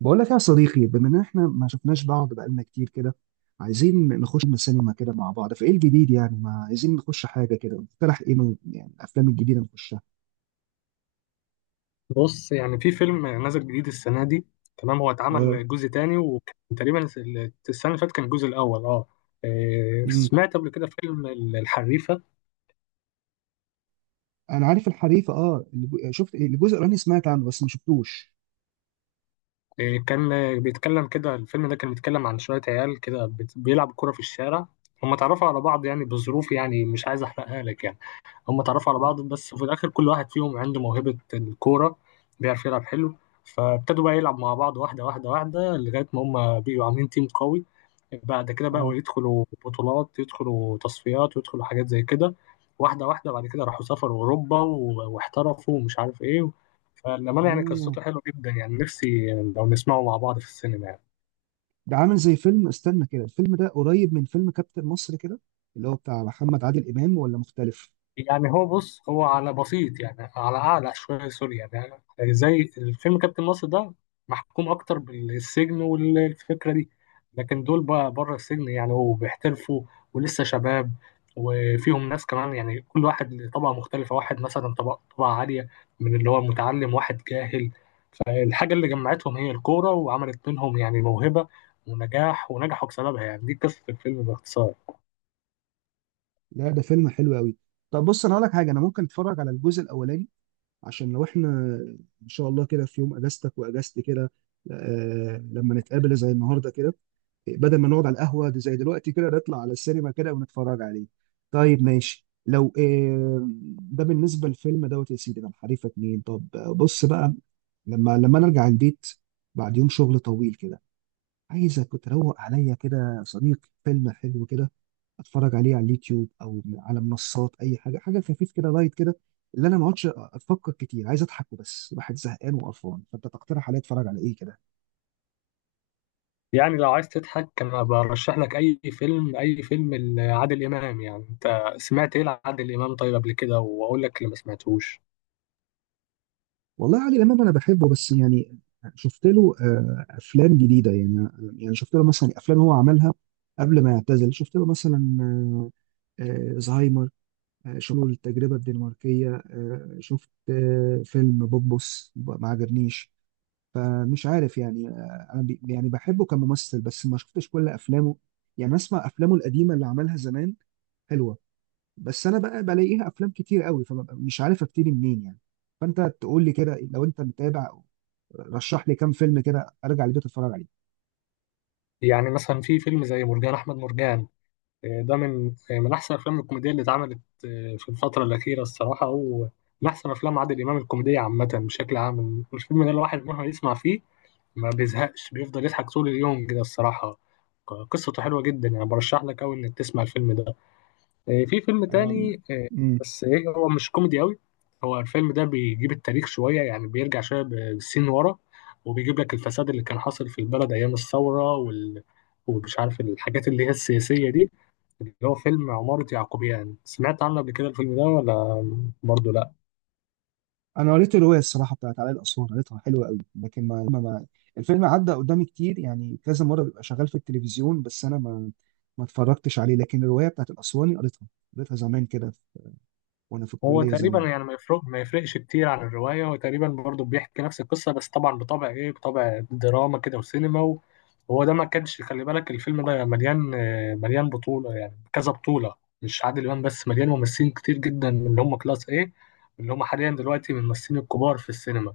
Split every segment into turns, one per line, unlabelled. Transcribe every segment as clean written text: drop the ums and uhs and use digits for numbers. بقول لك يا صديقي، بما ان احنا ما شفناش بعض بقالنا كتير كده، عايزين نخش السينما كده مع بعض، فايه الجديد؟ يعني ما عايزين نخش حاجه كده، اقترح ايه من يعني الافلام الجديده نخشها؟
بص يعني في فيلم نازل جديد السنة دي. تمام، هو
اه.
اتعمل جزء تاني وكان تقريبا السنة اللي فاتت كان الجزء الأول اه. إيه،
امم
سمعت قبل كده فيلم الحريفة.
انا عارف الحريفه. شفت إيه؟ الجزء الاولاني سمعت عنه بس ما شفتوش.
إيه، كان بيتكلم كده. الفيلم ده كان بيتكلم عن شوية عيال كده بيلعبوا كرة في الشارع. هم اتعرفوا على بعض يعني بظروف، يعني مش عايز أحرقها لك يعني. هم اتعرفوا على
اه.
بعض بس في الاخر كل واحد فيهم عنده موهبة الكورة، بيعرف يلعب حلو. فابتدوا بقى يلعب مع بعض واحدة واحدة واحدة لغاية ما هم بقوا عاملين تيم قوي. بعد كده بقوا
اه.
يدخلوا بطولات، يدخلوا تصفيات، ويدخلوا حاجات زي كده. واحدة واحدة بعد كده راحوا سافروا أوروبا واحترفوا ومش عارف إيه. فالأمانة يعني
مم.
قصته حلوة جدا، يعني نفسي لو نسمعه مع بعض في السينما يعني.
ده عامل زي فيلم، استنى كده، الفيلم ده قريب من فيلم كابتن مصر كده، اللي هو بتاع محمد عادل امام، ولا مختلف؟
يعني هو بص، هو على بسيط يعني، على اعلى شويه، سوري، يعني يعني زي الفيلم كابتن مصر ده محكوم اكتر بالسجن والفكره دي. لكن دول بقى بره السجن يعني وبيحترفوا ولسه شباب. وفيهم ناس كمان، يعني كل واحد له طبقه مختلفه، واحد مثلا طبقه عاليه من اللي هو متعلم، واحد جاهل. فالحاجه اللي جمعتهم هي الكوره، وعملت منهم يعني موهبه ونجاح، ونجحوا بسببها، يعني دي قصه الفيلم باختصار.
لا، ده فيلم حلو قوي. طب بص انا اقول لك حاجه، انا ممكن اتفرج على الجزء الاولاني، عشان لو احنا ان شاء الله كده في يوم اجازتك واجازتي كده، لما نتقابل زي النهارده كده، بدل ما نقعد على القهوه دي زي دلوقتي كده، نطلع على السينما كده ونتفرج عليه. طيب ماشي لو ده بالنسبه للفيلم دوت يا سيدي، ده حريفه 2. طب بص بقى، لما انا ارجع البيت بعد يوم شغل طويل كده، عايزك تروق عليا كده يا صديق، فيلم حلو كده، اتفرج عليه على اليوتيوب او على منصات، اي حاجه، حاجه خفيف كده، لايت كده، اللي انا ما اقعدش افكر كتير، عايز اضحك وبس، الواحد زهقان وقرفان، فانت تقترح عليا اتفرج على ايه كده؟
يعني لو عايز تضحك انا برشح لك اي فيلم، اي فيلم لعادل امام، يعني انت سمعت ايه لعادل امام طيب قبل كده واقول لك اللي ما سمعتوش.
والله عادل امام انا بحبه، بس يعني شفت له افلام جديده يعني؟ يعني شفت له مثلا افلام هو عملها قبل ما يعتزل، شفت له مثلا زهايمر، شفت له التجربه الدنماركيه، شفت فيلم بوبوس، ما عجبنيش. فمش عارف يعني، انا يعني بحبه كممثل، بس ما شفتش كل افلامه. يعني اسمع افلامه القديمه اللي عملها زمان، حلوه. بس انا بقى بلاقيها افلام كتير قوي، فببقى مش عارف ابتدي منين يعني. فانت تقول لي كده لو انت متابع، رشح لي كام فيلم كده ارجع البيت اتفرج عليه.
يعني مثلا في فيلم زي مرجان احمد مرجان، إيه، ده من إيه، من احسن افلام الكوميديا اللي اتعملت إيه، في الفتره الاخيره الصراحه، ومن احسن افلام عادل امام الكوميديه عامه بشكل عام. الفيلم ده الواحد مهما يسمع فيه ما بيزهقش، بيفضل يضحك طول اليوم كده الصراحه. قصته حلوه جدا يعني، برشح لك قوي انك تسمع الفيلم ده. في فيلم
أم،
تاني
مم.
بس ايه هو مش كوميدي قوي. هو الفيلم ده بيجيب التاريخ شوية يعني، بيرجع شوية بالسين ورا، وبيجيب لك الفساد اللي كان حاصل في البلد أيام الثورة، ومش عارف الحاجات اللي هي السياسية دي. اللي هو فيلم عمارة يعقوبيان، سمعت عنه قبل كده الفيلم ده ولا؟ برضه لأ؟
انا قريت الروايه الصراحه بتاعت علاء الاسوار، قريتها حلوه قوي، لكن الفيلم عدى قدامي كتير يعني، كذا مره بيبقى شغال في التلفزيون، بس انا ما اتفرجتش عليه، لكن الروايه بتاعت الاسواني قريتها، قريتها زمان كده وانا في
هو
الكليه
تقريبا
زمان.
يعني ما يفرقش كتير عن الرواية، هو تقريبا برضه بيحكي نفس القصة، بس طبعا بطبع ايه، بطبع دراما كده وسينما وهو ده. ما كانش خلي بالك، الفيلم ده مليان مليان بطولة، يعني كذا بطولة، مش عادل إمام بس، مليان ممثلين كتير جدا من اللي هم كلاس ايه، اللي هم حاليا دلوقتي من الممثلين الكبار في السينما.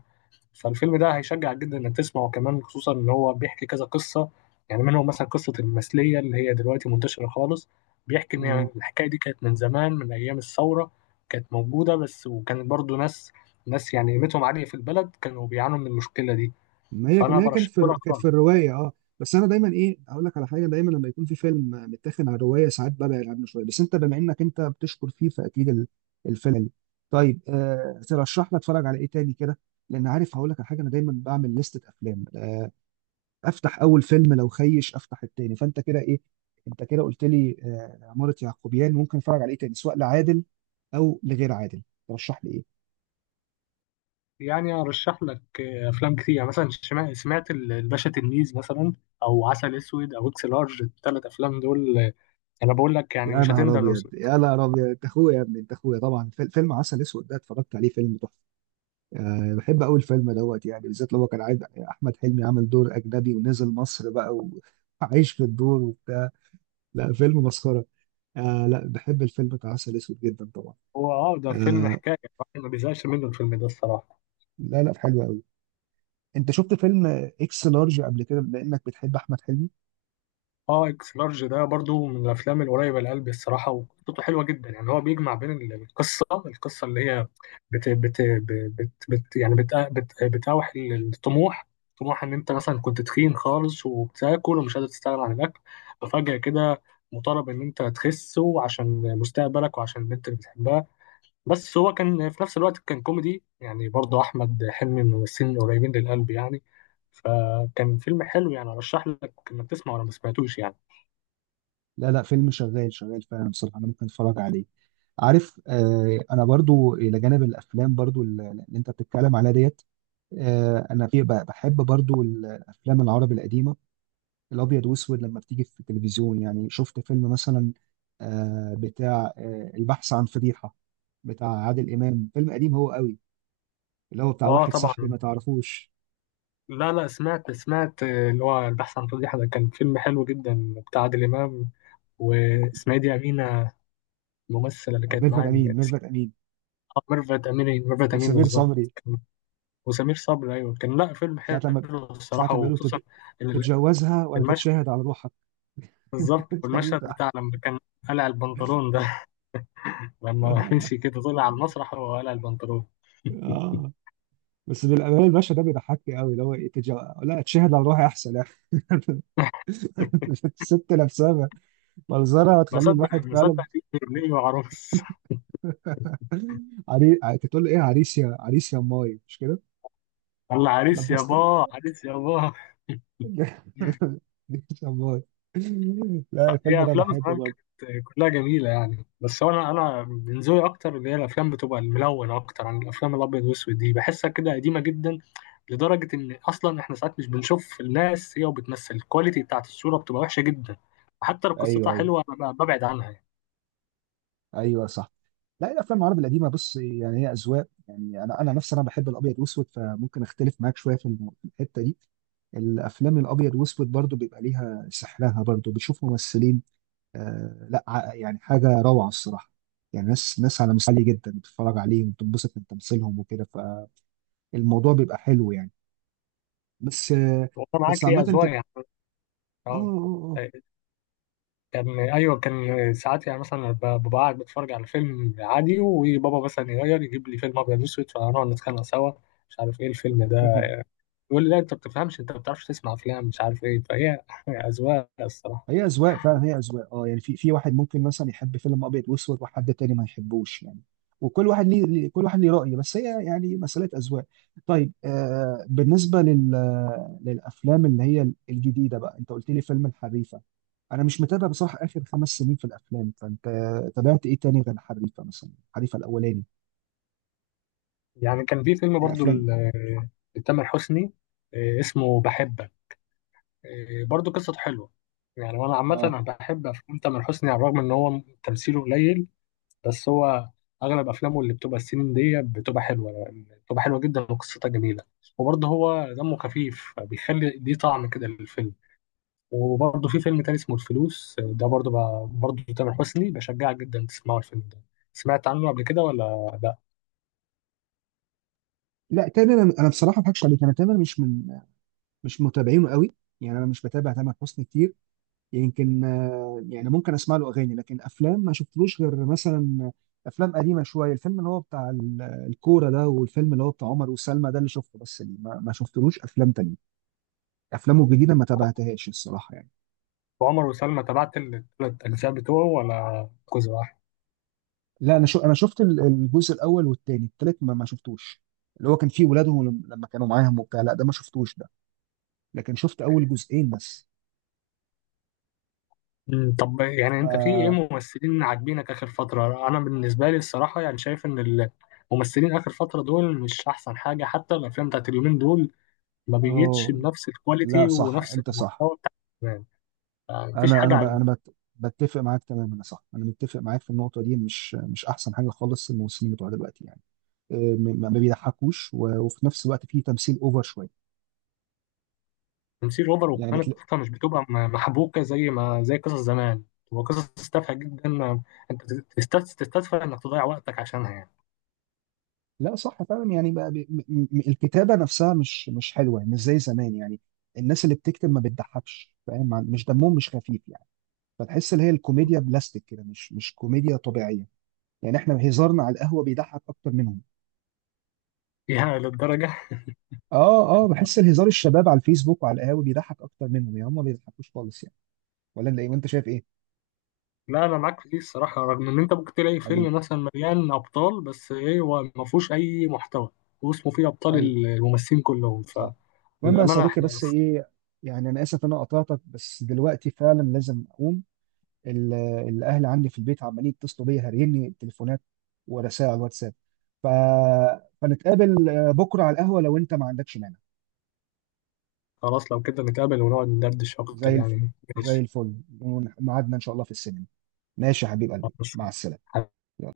فالفيلم ده هيشجع جدا انك تسمعه كمان، خصوصا ان هو بيحكي كذا قصه. يعني منهم مثلا قصه المثليه اللي هي دلوقتي منتشره خالص، بيحكي ان
اه.
الحكايه دي كانت من زمان، من ايام الثوره، كانت موجوده بس، وكانت برضو ناس يعني قيمتهم عاليه في البلد كانوا بيعانوا من المشكله دي.
ما هي
فانا
ما هي كانت
برشحه لك
كانت
خالص.
في الروايه، اه. بس انا دايما ايه اقول لك على حاجه، دايما لما يكون في فيلم متاخد على الروايه ساعات ببعد عنه شويه، بس انت بما انك انت بتشكر فيه فاكيد الفيلم حلو. طيب ترشح لي اتفرج على ايه تاني كده؟ لان عارف هقول لك على حاجه، انا دايما بعمل لستة افلام، افتح اول فيلم، لو خيش افتح التاني، فانت كده ايه؟ انت كده قلت لي عماره يعقوبيان، ممكن اتفرج على ايه تاني سواء لعادل او لغير عادل؟ ترشح لي ايه؟
يعني ارشح لك افلام كتير، يعني مثلا سمعت الباشا تلميذ مثلا، او عسل اسود، او اكس لارج، الثلاث افلام دول انا بقول لك يعني
يا
مش
نهار
هتندم لو.
ابيض، يا نهار ابيض، انت اخويا يا ابني، انت اخويا. طبعا فيلم عسل اسود ده اتفرجت عليه، فيلم تحفه. أه، بحب اول فيلم دوت يعني، بالذات لو هو كان عايز، احمد حلمي عمل دور اجنبي ونزل مصر بقى وعايش في الدور وبتاع. لا، فيلم مسخره. أه، لا بحب الفيلم بتاع عسل اسود جدا طبعا.
هو ده فيلم،
أه،
حكاية الواحد ما بيزهقش منه الفيلم ده الصراحة.
لا لا، حلو قوي. انت شفت فيلم اكس لارج قبل كده بما انك بتحب احمد حلمي؟
اه، اكس لارج ده برضو من الافلام القريبة لقلبي الصراحة، وقصته حلوة جدا، يعني هو بيجمع بين القصة، اللي هي بت بت بت, بت يعني بت بت بتاوح الطموح. طموح ان انت مثلا كنت تخين خالص وبتاكل ومش قادر تستغنى عن الاكل، ففجأة كده مطالب ان انت تخس، وعشان مستقبلك وعشان البنت اللي بتحبها. بس هو كان في نفس الوقت كان كوميدي، يعني برضو احمد حلمي من الممثلين القريبين للقلب يعني. فكان فيلم حلو، يعني ارشح لك انك تسمعه لو ما سمعتوش يعني.
لا لا، فيلم شغال شغال فعلا بصراحة، أنا ممكن أتفرج عليه. عارف، أنا برضو إلى جانب الأفلام برضو اللي أنت بتتكلم عليها ديت، أنا في بحب برضو الأفلام العربي القديمة، الأبيض وأسود لما بتيجي في التلفزيون يعني، شفت فيلم مثلا بتاع البحث عن فضيحة، بتاع عادل إمام، فيلم قديم هو قوي، اللي هو بتاع
اه،
واحد صاحبي
طبعا.
ما تعرفوش.
لا لا، سمعت، اللي هو البحث عن ترجيح، ده كان فيلم حلو جدا بتاع عادل امام. واسمها إيه دي، امينه؟ الممثله اللي كانت
ميرفت
معايا دي
أمين،
كانت
ميرفت أمين.
آه، ميرفت امين، ميرفت امين
وسمير
بالظبط.
صبري.
كان- وسمير صبري، ايوه كان، لا فيلم
ساعة
حلو
لما ساعة
الصراحه،
لما بيقولوا
وخصوصا ال-
تتجوزها ولا
المشهد
تتشاهد على روحها.
بالظبط،
التاني
والمشهد
بتاع.
بتاع لما كان قلع البنطلون ده. لما مشي كده طلع على المسرح وهو قلع البنطلون.
اه بس بالامانه الباشا ده بيضحكني قوي، اللي هو ايه لا اتشهد على روحي احسن يعني. الست نفسها منظرها
ما
هتخلي
صدق
الواحد
ما صدق
فعلا
دي ابني وعروس.
تقول له ايه، عريس يا عريس يا ماي، مش كده؟
الله، عريس
لبستك.
يابا، عريس يابا.
عريس يا ماي. لا الفيلم
هي
ده
افلام
بحبه
زمان
برضه.
كانت كلها جميله يعني، بس هو انا من ذوقي اكتر اللي هي الافلام بتبقى الملونه اكتر عن الافلام الابيض والاسود دي، بحسها كده قديمه جدا. لدرجه ان اصلا احنا ساعات مش بنشوف الناس هي وبتمثل، الكواليتي بتاعت الصوره بتبقى وحشه جدا. حتى لو
ايوه،
قصتها
ايوه.
حلوه انا ببعد عنها يعني.
ايوه صح. لا، الافلام العربي القديمه بص يعني هي اذواق يعني، انا نفسي انا بحب الابيض واسود، فممكن اختلف معاك شويه في الحته دي. الافلام الابيض واسود برضو بيبقى ليها سحرها، برضو بتشوف ممثلين. لا، يعني حاجه روعه الصراحه. يعني ناس ناس على مستوى عالي جدا بتتفرج عليهم وتنبسط من تمثيلهم وكده، فالموضوع بيبقى حلو يعني. بس
والله معاك،
بس
هي
عامه انت.
اذواق يعني.
اه.
اه. كان، ايوه، كان ساعات يعني مثلا ببقى قاعد بتفرج على فيلم عادي، وبابا مثلا يغير يجيب لي فيلم ابيض واسود، فنقعد نتخانق سوا، مش عارف ايه
اه.
الفيلم
اه.
ده. يقول لي لا انت ما بتفهمش، انت ما بتعرفش تسمع افلام مش عارف ايه، فهي اذواق الصراحه.
هي اذواق فعلا، هي اذواق. اه يعني في واحد ممكن مثلا يحب فيلم ابيض واسود، وحد تاني ما يحبوش يعني. وكل واحد ليه كل واحد ليه رأي، بس هي يعني مسألة اذواق. طيب، بالنسبة للافلام اللي هي الجديدة بقى، انت قلت لي فيلم الحريفة. انا مش متابع بصراحة اخر 5 سنين في الافلام، فانت تابعت ايه تاني غير الحريفة؟ مثلا الحريفة الاولاني،
يعني كان في فيلم
يعني
برضو
افلام.
لتامر حسني، اسمه بحبك، برضو قصته حلوه. يعني وانا عامه
اه،
انا بحب افلام تامر حسني على الرغم ان هو تمثيله قليل، بس هو اغلب افلامه اللي بتبقى السنين دي بتبقى حلوه، بتبقى حلوه جدا وقصتها جميله. وبرضه هو دمه خفيف بيخلي دي طعم كده للفيلم. وبرضه في فيلم تاني اسمه الفلوس، ده برضه تامر حسني، بشجعك جدا تسمعوا الفيلم ده، سمعت عنه قبل كده ولا لا؟
لا تامر، انا بصراحة ما اضحكش عليك، انا تامر مش متابعينه قوي. يعني انا مش بتابع تامر حسني كتير. يمكن يعني ممكن اسمع له اغاني، لكن افلام ما شفتلوش غير مثلا افلام قديمه شويه، الفيلم اللي هو بتاع الكوره ده، والفيلم اللي هو بتاع عمر وسلمى، ده اللي شفته بس يعني، ما شفتلوش افلام تانية. افلامه الجديده ما تابعتهاش الصراحه يعني.
وعمر وسلمى تابعت الثلاث اجزاء بتوعه ولا جزء واحد؟
لا، انا انا شفت الجزء الاول والتاني، التالت ما شفتوش. اللي هو كان فيه ولادهم لما كانوا معاهم وبتاع، لا ده ما شفتوش ده. لكن شفت اول جزئين بس.
مم، طب يعني
ف
انت في ايه ممثلين عاجبينك اخر فتره؟ انا بالنسبه لي الصراحه يعني شايف ان ممثلين اخر فتره دول مش احسن حاجه، حتى الافلام بتاعت اليومين دول ما بيجيتش
اه
بنفس
لا
الكواليتي
صح،
ونفس
انت صح.
المحتوى بتاع زمان. مفيش
انا
حاجة.
انا بقى
عن
انا بتفق معاك تماما يا صاحبي، انا متفق معاك في النقطه دي، مش احسن حاجه خالص الممثلين بتوع دلوقتي يعني، ما بيضحكوش، و- وفي نفس الوقت فيه تمثيل اوفر شويه.
تمثيل أوفر،
يعني
وكمان
بتلاقي.
القصة مش بتبقى محبوكة زي ما زي قصص زمان، بتبقى قصص تافهة جدا، أنت تستدفى إنك تضيع وقتك عشانها يعني.
لا صح فعلا يعني بقى، الكتابه نفسها مش حلوه يعني، مش زي زمان يعني. الناس اللي بتكتب ما بتضحكش فاهم، مش دمهم، مش خفيف يعني. فتحس اللي هي الكوميديا بلاستيك كده، مش كوميديا طبيعيه. يعني احنا هزارنا على القهوه بيضحك اكتر منهم.
يا للدرجة.
اه، اه، بحس الهزار الشباب على الفيسبوك وعلى القهاوي بيضحك اكتر منهم، يا هم ما بيضحكوش خالص يعني. ولا انت ايه؟ وانت شايف ايه؟
لا، أنا معاك في دي الصراحة، رغم إن أنت ممكن تلاقي
علي.
فيلم مثلا مليان أبطال بس إيه، هو ما فيهوش أي محتوى. واسمه فيه أبطال،
ايوه.
الممثلين كلهم.
صح. المهم يا
فالأمانة
صديقي،
إحنا.
بس ايه، يعني انا اسف ان انا قطعتك، بس دلوقتي فعلا لازم اقوم، ال- الاهل عندي في البيت عمالين يتصلوا بيا هاريني تليفونات ورسائل على الواتساب، ف... فنتقابل بكره على القهوه لو انت ما عندكش مانع.
خلاص، لو كده نتقابل ونقعد ندردش أكتر
زي الفل،
يعني،
زي
ماشي.
الفل. ميعادنا ان شاء الله في السينما. ماشي يا حبيب قلبي، مع السلامه. يلا.
خلاص.